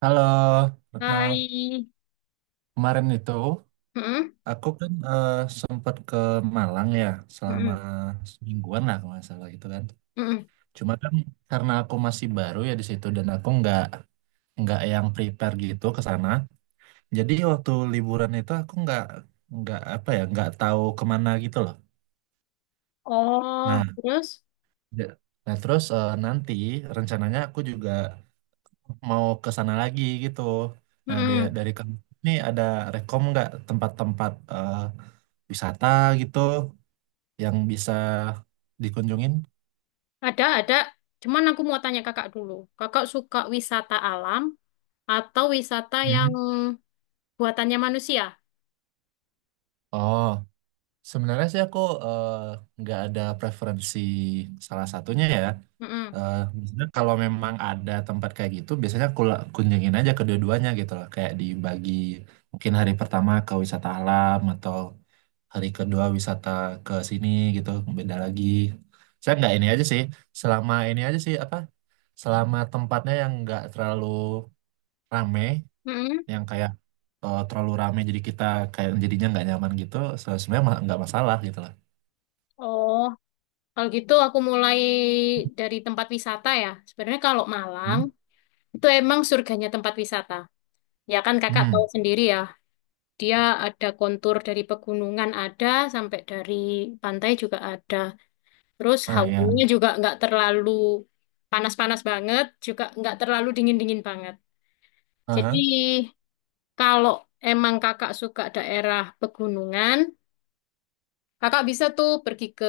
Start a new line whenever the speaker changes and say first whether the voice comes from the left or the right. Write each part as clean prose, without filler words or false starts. right: Halo, Retno.
left: Hai.
right: Kemarin itu
left: Mm-mm,
right: aku kan sempat ke Malang ya selama
left: mm-mm,
right: semingguan lah kalau nggak salah gitu kan.
left: mm-mm.
right: Cuma kan karena aku masih baru ya di situ dan aku nggak yang prepare gitu ke sana. Jadi waktu liburan itu aku nggak apa ya nggak tahu kemana gitu loh.
left: Oh,
right: Nah,
left: terus?
right: ya- nah terus nanti rencananya aku juga mau ke sana lagi gitu. Nah, dari,
left: Mm-mm.
right: dari kamu ini ada rekom nggak tempat-tempat wisata gitu yang bisa dikunjungin?
left: Ada, ada. Cuman aku mau tanya kakak dulu. Kakak suka wisata alam atau wisata yang
right: Hmm.
left: buatannya manusia?
right: Oh, sebenarnya sih aku eh, nggak ada preferensi salah satunya ya.
left: Mm-mm,
right: Biasanya kalau memang ada tempat kayak gitu, biasanya aku kunjungin aja kedua-duanya gitu loh. Kayak dibagi mungkin hari pertama ke wisata alam atau hari kedua wisata ke sini gitu, beda lagi. Saya nggak ini aja sih, selama ini aja sih apa, selama tempatnya yang nggak terlalu rame,
left: mm-mm.
right: yang kayak terlalu rame jadi kita kayak jadinya nggak nyaman gitu, sebenarnya nggak masalah gitu lah.
left: Oh, kalau gitu aku mulai dari tempat wisata ya. Sebenarnya kalau Malang
right: Hah?
left: itu emang surganya tempat wisata. Ya kan kakak tahu
right: Hmm.
left: sendiri ya. Dia ada kontur dari pegunungan ada sampai dari pantai juga ada. Terus
right: Ah, ya.
left: hawanya juga nggak terlalu panas-panas banget, juga nggak terlalu dingin-dingin banget. Jadi
right: Aha.
left: kalau emang kakak suka daerah pegunungan, kakak bisa tuh pergi ke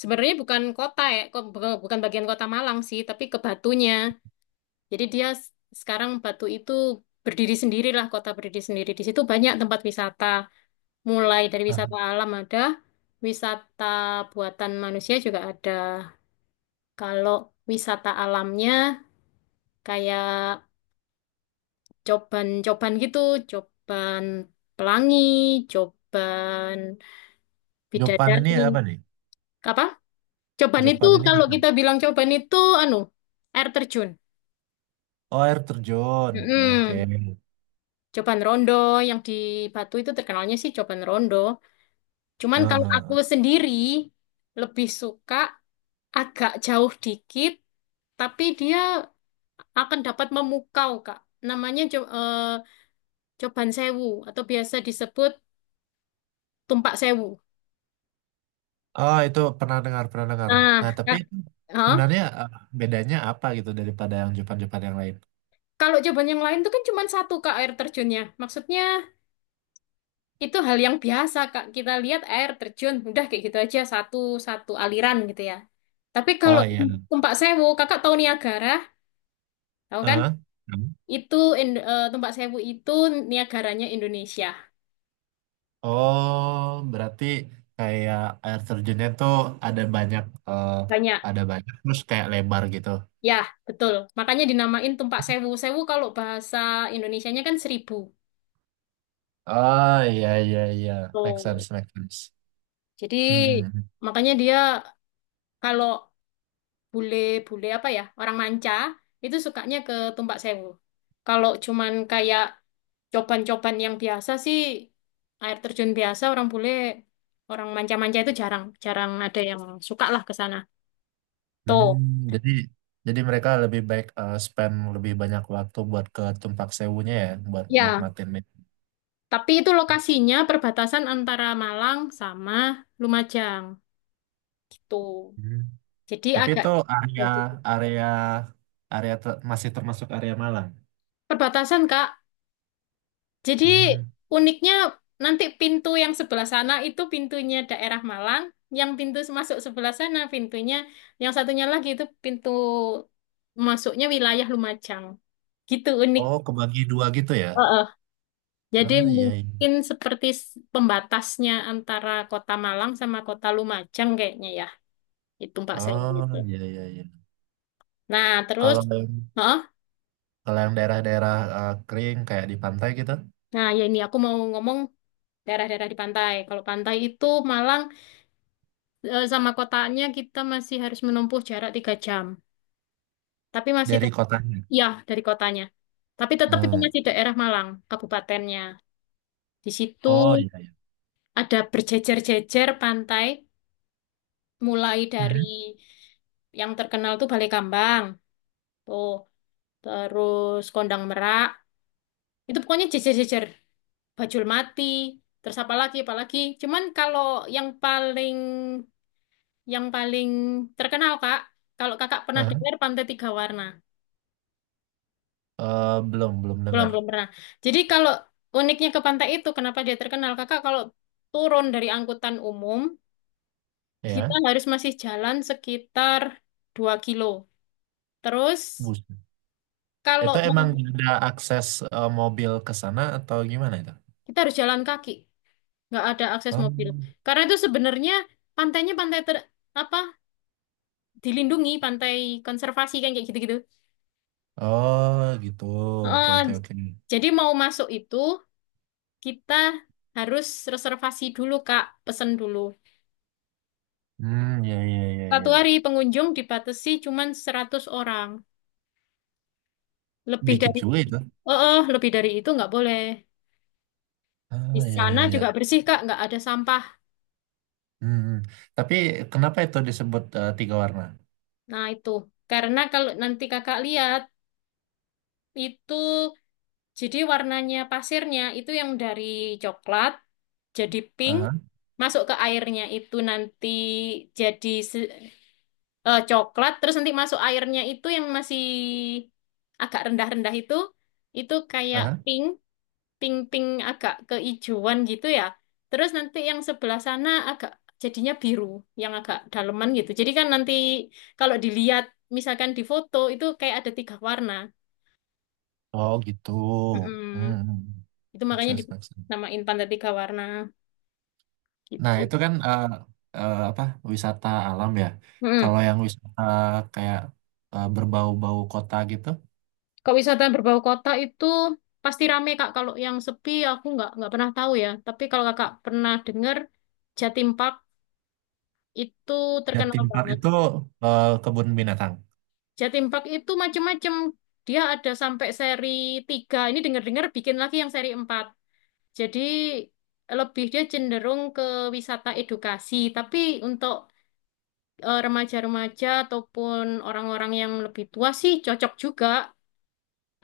left: sebenarnya bukan kota ya, bukan bagian kota Malang sih, tapi ke Batunya. Jadi sekarang Batu itu berdiri sendirilah, kota berdiri sendiri. Di situ banyak tempat wisata, mulai dari
right: Ah,
left: wisata alam ada, wisata buatan manusia juga ada. Kalau wisata alamnya kayak coban-coban gitu, coban pelangi, coban
right: Jopan ini
left: bidadari.
right: apa nih?
left: Apa? Coban itu
right: Jopan ini
left: kalau
right: apa?
left: kita bilang coban itu anu, air terjun.
right: Oh, air terjun, oke.
left: Mm-mm. Coban rondo yang di Batu itu terkenalnya sih coban rondo. Cuman kalau aku
right: Aha.
left: sendiri lebih suka agak jauh dikit, tapi dia akan dapat memukau, Kak. Namanya Coban Sewu atau biasa disebut Tumpak Sewu.
right: Oh, itu pernah dengar, pernah dengar.
left: Nah,
right: Nah, tapi
left: Kak,
right: itu
left: hah?
right: sebenarnya bedanya apa gitu daripada yang Jepang-Jepang yang lain?
left: Kalau coban yang lain itu kan cuma satu Kak air terjunnya. Maksudnya itu hal yang biasa Kak. Kita lihat air terjun, udah kayak gitu aja satu satu aliran gitu ya. Tapi kalau
right: Oh iya.
left: Tumpak Sewu, Kakak tahu Niagara, tahu kan?
right: Heeh. Hmm.
left: Itu Tumpak Sewu itu Niagaranya Indonesia.
right: Oh, berarti kayak air terjunnya tuh ada banyak, eh,
left: Banyak.
right: ada banyak terus kayak lebar gitu.
left: Ya, betul. Makanya dinamain Tumpak Sewu. Sewu kalau bahasa Indonesianya kan seribu.
right: Oh iya iya iya, make sense,
left: Tuh.
right: make sense.
left: Jadi
right: Hmm.
left: makanya dia kalau bule-bule apa ya, orang manca, itu sukanya ke Tumpak Sewu. Kalau cuman kayak coban-coban yang biasa sih, air terjun biasa, orang bule, orang manca-manca itu jarang, jarang ada yang suka lah ke sana.
right: Hmm,
left: Tuh,
right: jadi mereka lebih baik spend lebih banyak waktu buat ke Tumpak Sewunya ya, buat
left: ya.
right: nikmatin.
left: Tapi itu lokasinya perbatasan antara Malang sama Lumajang, gitu. Jadi
right: Tapi
left: agak
right: itu area area area ter- masih termasuk area Malang.
left: perbatasan, Kak. Jadi
right: Hmm.
left: uniknya nanti pintu yang sebelah sana itu pintunya daerah Malang, yang pintu masuk sebelah sana pintunya, yang satunya lagi itu pintu masuknya wilayah Lumajang. Gitu unik.
right: Oh, kebagi dua gitu ya?
left: Heeh. Jadi
right: Ah, iya, iya.
left: mungkin seperti pembatasnya antara kota Malang sama kota Lumajang kayaknya ya. Itu Mbak saya itu.
right: Oh, iya, iya, iya.
left: Nah, terus
right: Kalau yang
left: heeh.
right: kalau yang daerah-daerah kering kayak di pantai gitu,
left: Nah, ya ini aku mau ngomong daerah-daerah di pantai. Kalau pantai itu Malang sama kotanya kita masih harus menempuh jarak 3 jam. Tapi masih
right: dari
left: tetap,
right: kotanya.
left: ya dari kotanya. Tapi tetap itu
right: Hmm.
left: masih daerah Malang, kabupatennya. Di situ
right: Oh, iya, iya.
left: ada berjejer-jejer pantai, mulai dari
right: Hmm.
left: yang terkenal tuh Balai Kambang, tuh terus Kondang Merak. Itu pokoknya jejer-jejer, Bajul Mati, terus apa lagi, apa lagi. Cuman kalau yang paling yang paling terkenal Kak, kalau Kakak pernah
right: Aha.
left: dengar Pantai Tiga Warna.
right: Belum, belum
left: Belum,
right: dengar.
left: belum pernah. Jadi kalau uniknya ke pantai itu, kenapa dia terkenal? Kakak kalau turun dari angkutan umum, kita
right: Ya,
left: harus masih jalan sekitar 2 kilo. Terus
right: bus.
left: kalau
right: Itu
left: mau,
right: emang ada akses mobil ke sana atau gimana itu?
left: kita harus jalan kaki. Nggak ada akses
right: Oh,
left: mobil. Karena itu sebenarnya pantainya pantai ter, apa dilindungi, pantai konservasi kan kayak gitu-gitu.
right: oh gitu. Oke,
left: Eh,
right: oke, oke.
left: jadi mau masuk itu, kita harus reservasi dulu, Kak. Pesen dulu.
right: Hmm, ya ya iya,
left: Satu
right: iya.
left: hari pengunjung dibatasi cuma 100 orang. Lebih
right: Dikit
left: dari
right: juga itu.
left: oh, oh, lebih dari itu nggak boleh. Di
right: Ah, ya,
left: sana
right: ya,
left: juga
right: ya.
left: bersih, Kak, nggak ada sampah.
right: Hmm. Hmm. Tapi kenapa itu disebut tiga warna?
left: Nah, itu. Karena kalau nanti Kakak lihat itu jadi warnanya pasirnya itu yang dari coklat jadi pink
right: Aha,
left: masuk ke airnya itu nanti jadi coklat terus nanti masuk airnya itu yang masih agak rendah-rendah itu kayak
right: aha.
left: pink pink-pink agak keijuan gitu ya. Terus nanti yang sebelah sana agak jadinya biru, yang agak daleman gitu. Jadi kan nanti kalau dilihat misalkan di foto itu kayak ada tiga warna.
right: Oh, gitu. Hmm.
left: Mm-mm.
right: Hmm.
left: Itu
right: Make
left: makanya
right: sense, make sense.
left: dinamain pantai tiga warna
right: Nah,
left: gitu.
right: itu kan apa, wisata alam ya.
left: Mm-mm.
right: Kalau yang wisata kayak berbau-bau kota gitu,
left: Kalau wisata berbau kota itu pasti rame Kak. Kalau yang sepi aku nggak pernah tahu ya. Tapi kalau Kakak pernah dengar Jatim Park itu terkenal
right: Jatim Park
left: banget.
right: itu kebun binatang.
left: Jatim Park itu macam-macam. Dia ada sampai seri 3. Ini dengar-dengar bikin lagi yang seri 4. Jadi lebih dia cenderung ke wisata edukasi. Tapi untuk remaja-remaja ataupun orang-orang yang lebih tua sih cocok juga.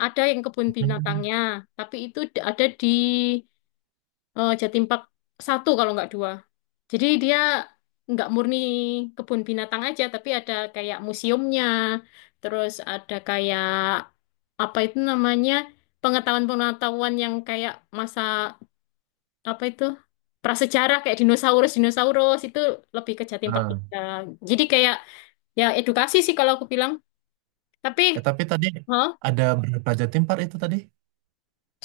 left: Ada yang kebun
right: Hmm.
left: binatangnya, tapi itu ada di Jatim Park satu kalau nggak dua. Jadi dia nggak murni kebun binatang aja, tapi ada kayak museumnya, terus ada kayak apa itu namanya pengetahuan-pengetahuan yang kayak masa apa itu prasejarah kayak dinosaurus dinosaurus itu lebih ke Jatim Park
right: Nah,
left: tiga. Jadi kayak ya edukasi sih kalau aku bilang. Tapi,
right: ya, tapi tadi
left: hah?
right: ada berapa Jatim Park itu tadi?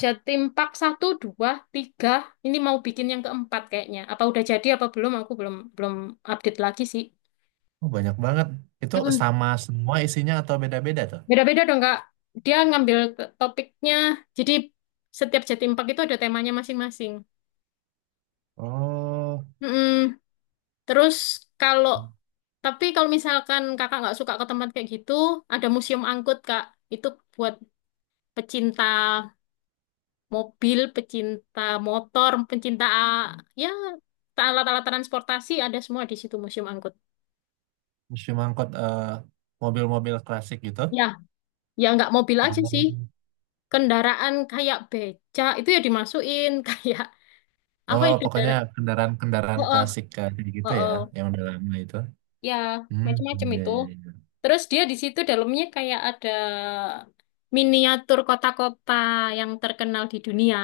left: Jatim Park satu dua tiga. Ini mau bikin yang keempat kayaknya. Apa udah jadi apa belum? Aku belum belum update lagi sih.
right: Oh, banyak banget. Itu
left: Mm-mm.
right: sama semua isinya atau beda-beda tuh?
left: Beda-beda dong, Kak. Topiknya. Jadi setiap Jatim Park itu ada temanya masing-masing.
right: Oh.
left: Mm-mm. Terus kalau tapi kalau misalkan kakak nggak suka ke tempat kayak gitu, ada museum angkut, Kak. Itu buat pecinta mobil, pecinta motor, pecinta ya alat-alat transportasi ada semua di situ museum angkut.
right: Museum angkut mobil-mobil klasik gitu.
left: Ya, ya nggak mobil aja sih.
right: Sama-
left: Kendaraan kayak becak itu ya dimasukin kayak apa
right: Oh,
left: ya
right: pokoknya
left: kendaraan?
right: kendaraan-kendaraan
left: Oh, oh,
right: klasik kayak gitu
left: oh,
right: ya,
left: oh.
right: yang udah lama itu.
left: Ya,
right: Hmm,
left: macam-macam
right: iya,
left: itu.
right: iya, iya.
left: Terus dia di situ dalamnya kayak ada miniatur kota-kota yang terkenal di dunia.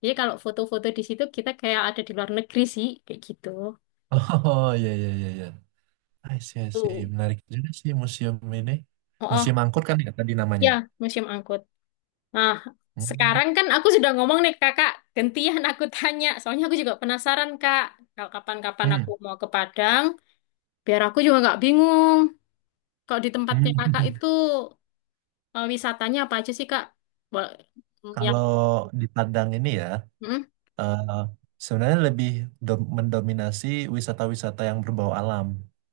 left: Jadi kalau foto-foto di situ kita kayak ada di luar negeri sih, kayak gitu.
right: Oh, iya, iya, iya, iya. I see, I see.
left: Tuh.
right: Menarik juga sih museum ini.
left: Oh, oh.
right: Museum angkut kan ya tadi namanya.
left: Ya, museum angkut. Nah,
right: Hmm,
left: sekarang kan aku sudah ngomong nih kakak, gantian aku tanya. Soalnya aku juga penasaran kak, kalau kapan-kapan
right: hmm,
left: aku mau ke Padang, biar aku juga nggak bingung. Kalau di tempatnya kakak
right: hmm.
left: itu wisatanya apa aja sih kak? Bo- Yang
right: Kalau di Padang ini ya,
left: hmm?
right: eh, sebenarnya lebih mendominasi wisata-wisata yang berbau alam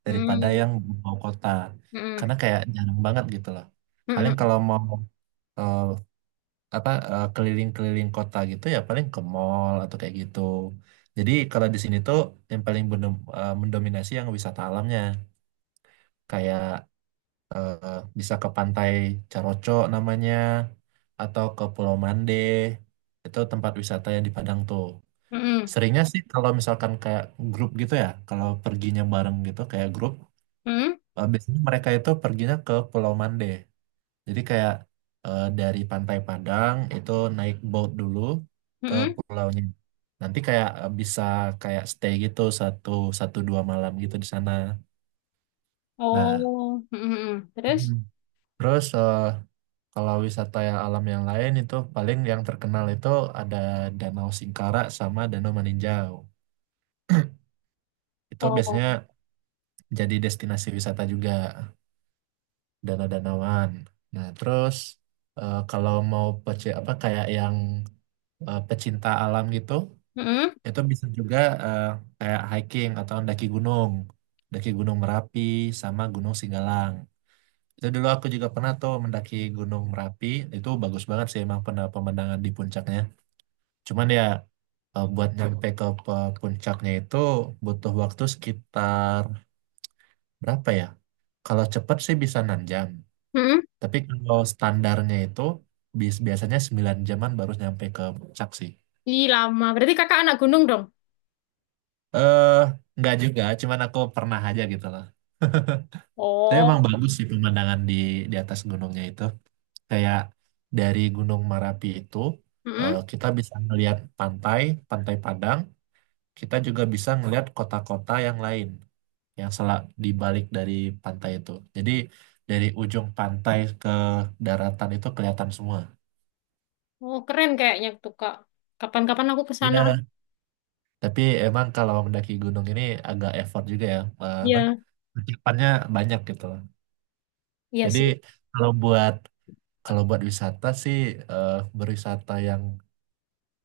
right: daripada
left: Hmm.
right: yang berbau kota.
left: Hmm.
right: Karena kayak jarang banget gitu loh.
left: Hmm.
right: Paling
left: Hmm.
right: kalau mau eh, apa keliling-keliling kota gitu ya paling ke mall atau kayak gitu. Jadi kalau di sini tuh yang paling mendominasi yang wisata alamnya kayak eh, bisa ke pantai Caroco namanya atau ke Pulau Mande. Itu tempat wisata yang di Padang tuh.
left: Hmm.
right: Seringnya sih kalau misalkan kayak grup gitu ya, kalau perginya bareng gitu kayak grup,
left: Hmm.
right: biasanya mereka itu perginya ke Pulau Mande. Jadi kayak dari Pantai Padang itu naik boat dulu
left: hmm,
right: ke
left: hmm.
right: pulaunya. Nanti kayak bisa kayak stay gitu satu satu dua malam gitu di sana. Nah,
left: Oh, Hmm. hmm, hmm.
right: Mhm.
left: Terus?
right: Terus kalau wisata yang alam yang lain itu paling yang terkenal itu ada Danau Singkarak sama Danau Maninjau. Itu
left: Oh,
right: biasanya jadi destinasi wisata juga. Danau Danawan. Nah, terus kalau mau apa kayak yang pecinta alam gitu,
left: Hmm.
right: itu bisa juga eh, kayak hiking atau mendaki gunung, mendaki Gunung Merapi sama Gunung Singgalang. Itu dulu aku juga pernah tuh mendaki Gunung Merapi, itu bagus banget sih emang pernah pemandangan di puncaknya. Cuman ya buat nyampe ke puncaknya itu butuh waktu sekitar berapa ya? Kalau cepat sih bisa 6 jam.
left: Hmm. hmm.
right: Tapi kalau standarnya itu biasanya 9 jaman baru nyampe ke puncak sih.
left: Ih, lama. Berarti kakak anak gunung dong?
right: Eh, nggak juga, cuman aku pernah aja gitu loh. Tapi emang
left: Oh,
right: bagus sih pemandangan di atas gunungnya itu. Kayak dari Gunung Marapi itu
left: Hmm. hmm.
right: kita bisa ngelihat pantai, Pantai Padang. Kita juga bisa ngelihat kota-kota yang lain yang selak di balik dari pantai itu. Jadi dari ujung pantai ke daratan itu kelihatan semua.
left: Oh, keren kayaknya tuh kak. Kapan-kapan aku ke sana.
right: Ya. Tapi emang kalau mendaki gunung ini agak effort juga ya, apa?
left: Iya,
right: Persiapannya banyak gitu loh.
left: iya
right: Jadi
left: sih.
right: kalau buat kalau buat wisata sih eh, berwisata yang,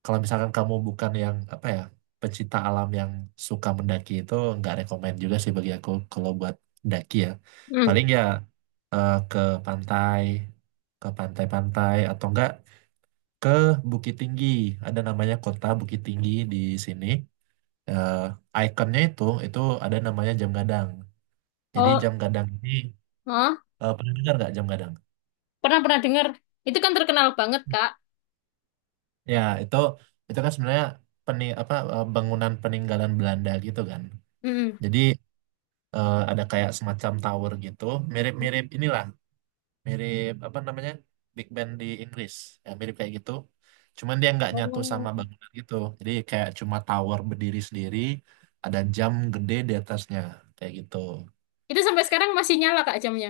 right: kalau misalkan kamu bukan yang apa ya pecinta alam yang suka mendaki, itu nggak rekomend juga sih bagi aku kalau buat daki ya.
left: Hmm.
right: Paling ya ke pantai, ke pantai-pantai atau enggak ke Bukit Tinggi. Ada namanya kota Bukit Tinggi di sini. eh Ikonnya itu ada namanya jam gadang. Jadi
left: Oh,
right: jam gadang ini
left: hah?
right: pernah dengar nggak jam gadang?
left: Pernah pernah dengar. Itu kan terkenal banget, Kak.
right: Ya itu kan sebenarnya apa bangunan peninggalan Belanda gitu kan.
left: Mm.
right: Jadi ada kayak semacam tower gitu, mirip-mirip inilah, mirip apa namanya, Big Ben di Inggris, ya, mirip kayak gitu. Cuman dia nggak nyatu sama
left: Oh.
right: bangunan gitu. Jadi kayak cuma tower berdiri sendiri, ada jam gede di atasnya kayak gitu.
left: Itu sampai sekarang masih nyala, Kak, jamnya.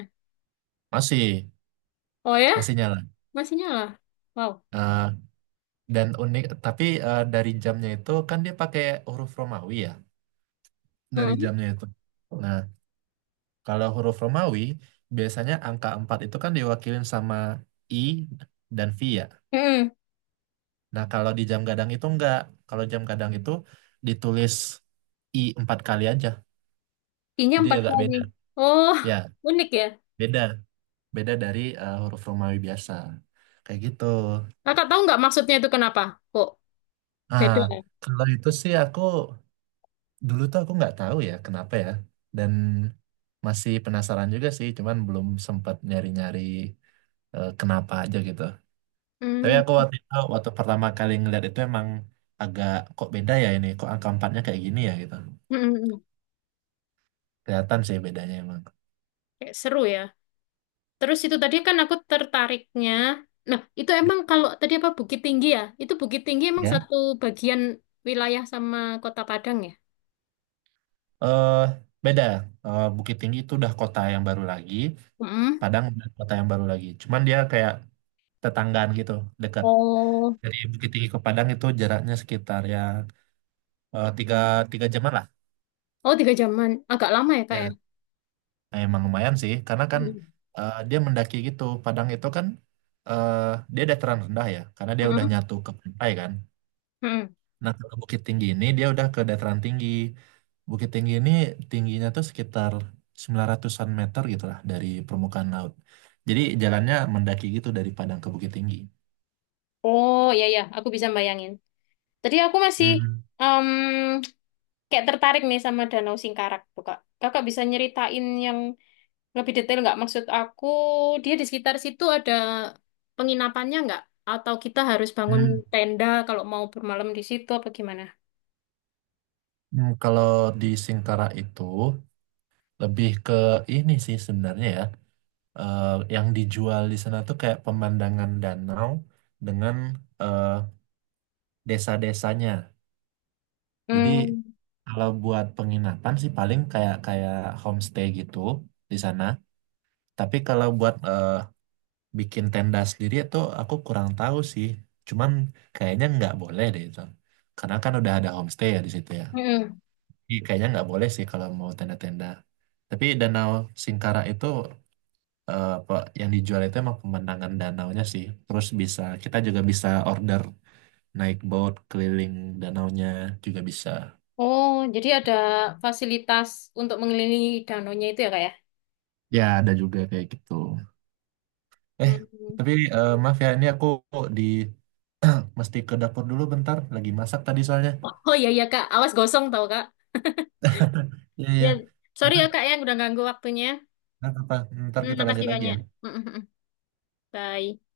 right: Masih
left: Oh ya,
right: masih nyala.
left: masih nyala. Wow.
right: Eh, Dan unik, tapi dari jamnya itu kan dia pakai huruf Romawi ya, dari
left: Hmm.
right: jamnya itu. Nah, kalau huruf Romawi biasanya angka 4 itu kan diwakilin sama I dan V ya.
left: Hmm.
right: Nah, kalau di jam gadang itu enggak. Kalau jam gadang itu ditulis I empat kali aja.
left: Kinya
right: Jadi
left: empat
right: agak
left: kali.
right: beda.
left: Oh,
right: Ya,
left: unik ya.
right: beda. Beda dari huruf Romawi biasa. Kayak gitu.
left: Kakak tahu nggak maksudnya itu kenapa? Kok
right: Ah,
left: beda? Ya?
right: kalau itu sih aku dulu tuh aku nggak tahu ya kenapa ya, dan masih penasaran juga sih cuman belum sempat nyari-nyari kenapa aja gitu. Tapi
left: Hmm.
right: aku waktu itu waktu pertama kali ngeliat itu emang agak, kok beda ya ini, kok angka empatnya kayak gini ya gitu.
left: Hmm. hmm.
right: Kelihatan sih bedanya emang,
left: Kayak seru ya. Terus itu tadi kan aku tertariknya. Nah, itu emang kalau tadi apa Bukit Tinggi ya? Itu Bukit Tinggi emang
right: ya,
left: satu bagian wilayah sama Kota Padang ya?
right: eh beda. Bukit Tinggi itu udah kota yang baru lagi,
left: Hmm.
right: Padang udah kota yang baru lagi cuman dia kayak tetanggaan gitu, dekat.
left: Oh,
right: Dari Bukit Tinggi ke Padang itu jaraknya sekitar ya tiga tiga jaman lah.
left: oh 3 jaman, agak lama ya kak ya?
right: Ya, nah emang lumayan sih, karena kan
left: Mm.
right: dia mendaki gitu. Padang itu kan eh, dia dataran rendah ya, karena dia udah
left: Heeh.
right: nyatu ke pantai kan.
left: Heeh.
right: Nah, ke Bukit Tinggi ini dia udah ke dataran tinggi. Bukit Tinggi ini tingginya tuh sekitar 900-an meter gitu lah dari permukaan laut. Jadi jalannya mendaki gitu dari Padang ke Bukit Tinggi.
left: Oh ya ya, aku bisa bayangin. Tadi aku masih
right: Hmm.
left: em, kayak tertarik nih sama Danau Singkarak tuh kak. Kakak bisa nyeritain yang lebih detail nggak? Maksud aku dia di sekitar situ ada penginapannya nggak? Atau kita harus bangun
right: Hmm.
left: tenda kalau mau bermalam di situ apa gimana?
right: Hmm. Kalau di Singkara itu lebih ke ini sih sebenarnya ya. eh, yang dijual di sana tuh kayak pemandangan danau dengan eh, desa-desanya. Jadi
left: Hmm.
right: kalau buat penginapan sih paling kayak kayak homestay gitu di sana. Tapi kalau buat bikin tenda sendiri itu aku kurang tahu sih. Cuman kayaknya nggak boleh deh itu. Karena kan udah ada homestay ya di situ ya.
left: Mm-mm.
right: Jadi kayaknya nggak boleh sih kalau mau tenda-tenda. Tapi Danau Singkara itu yang dijual itu emang pemandangan danaunya sih. Terus bisa kita juga bisa order naik boat keliling danaunya juga bisa.
left: Oh, jadi ada fasilitas untuk mengelilingi danaunya itu ya kak
right: Ya ada juga kayak gitu. Eh
left: ya?
right: tapi maaf ya ini aku di mesti ke dapur dulu bentar. Lagi masak tadi soalnya.
left: Oh iya iya Kak, awas gosong tau Kak.
right: Iya
left: Ya,
right: iya.
left: sorry ya
right: Ntar,
left: Kak ya udah ganggu waktunya.
right: Ntar apa? Ntar
left: Hmm,
right: kita
left: makasih
right: lanjut lagi
left: banyak.
right: ya.
left: Mm, mm, mm. Bye.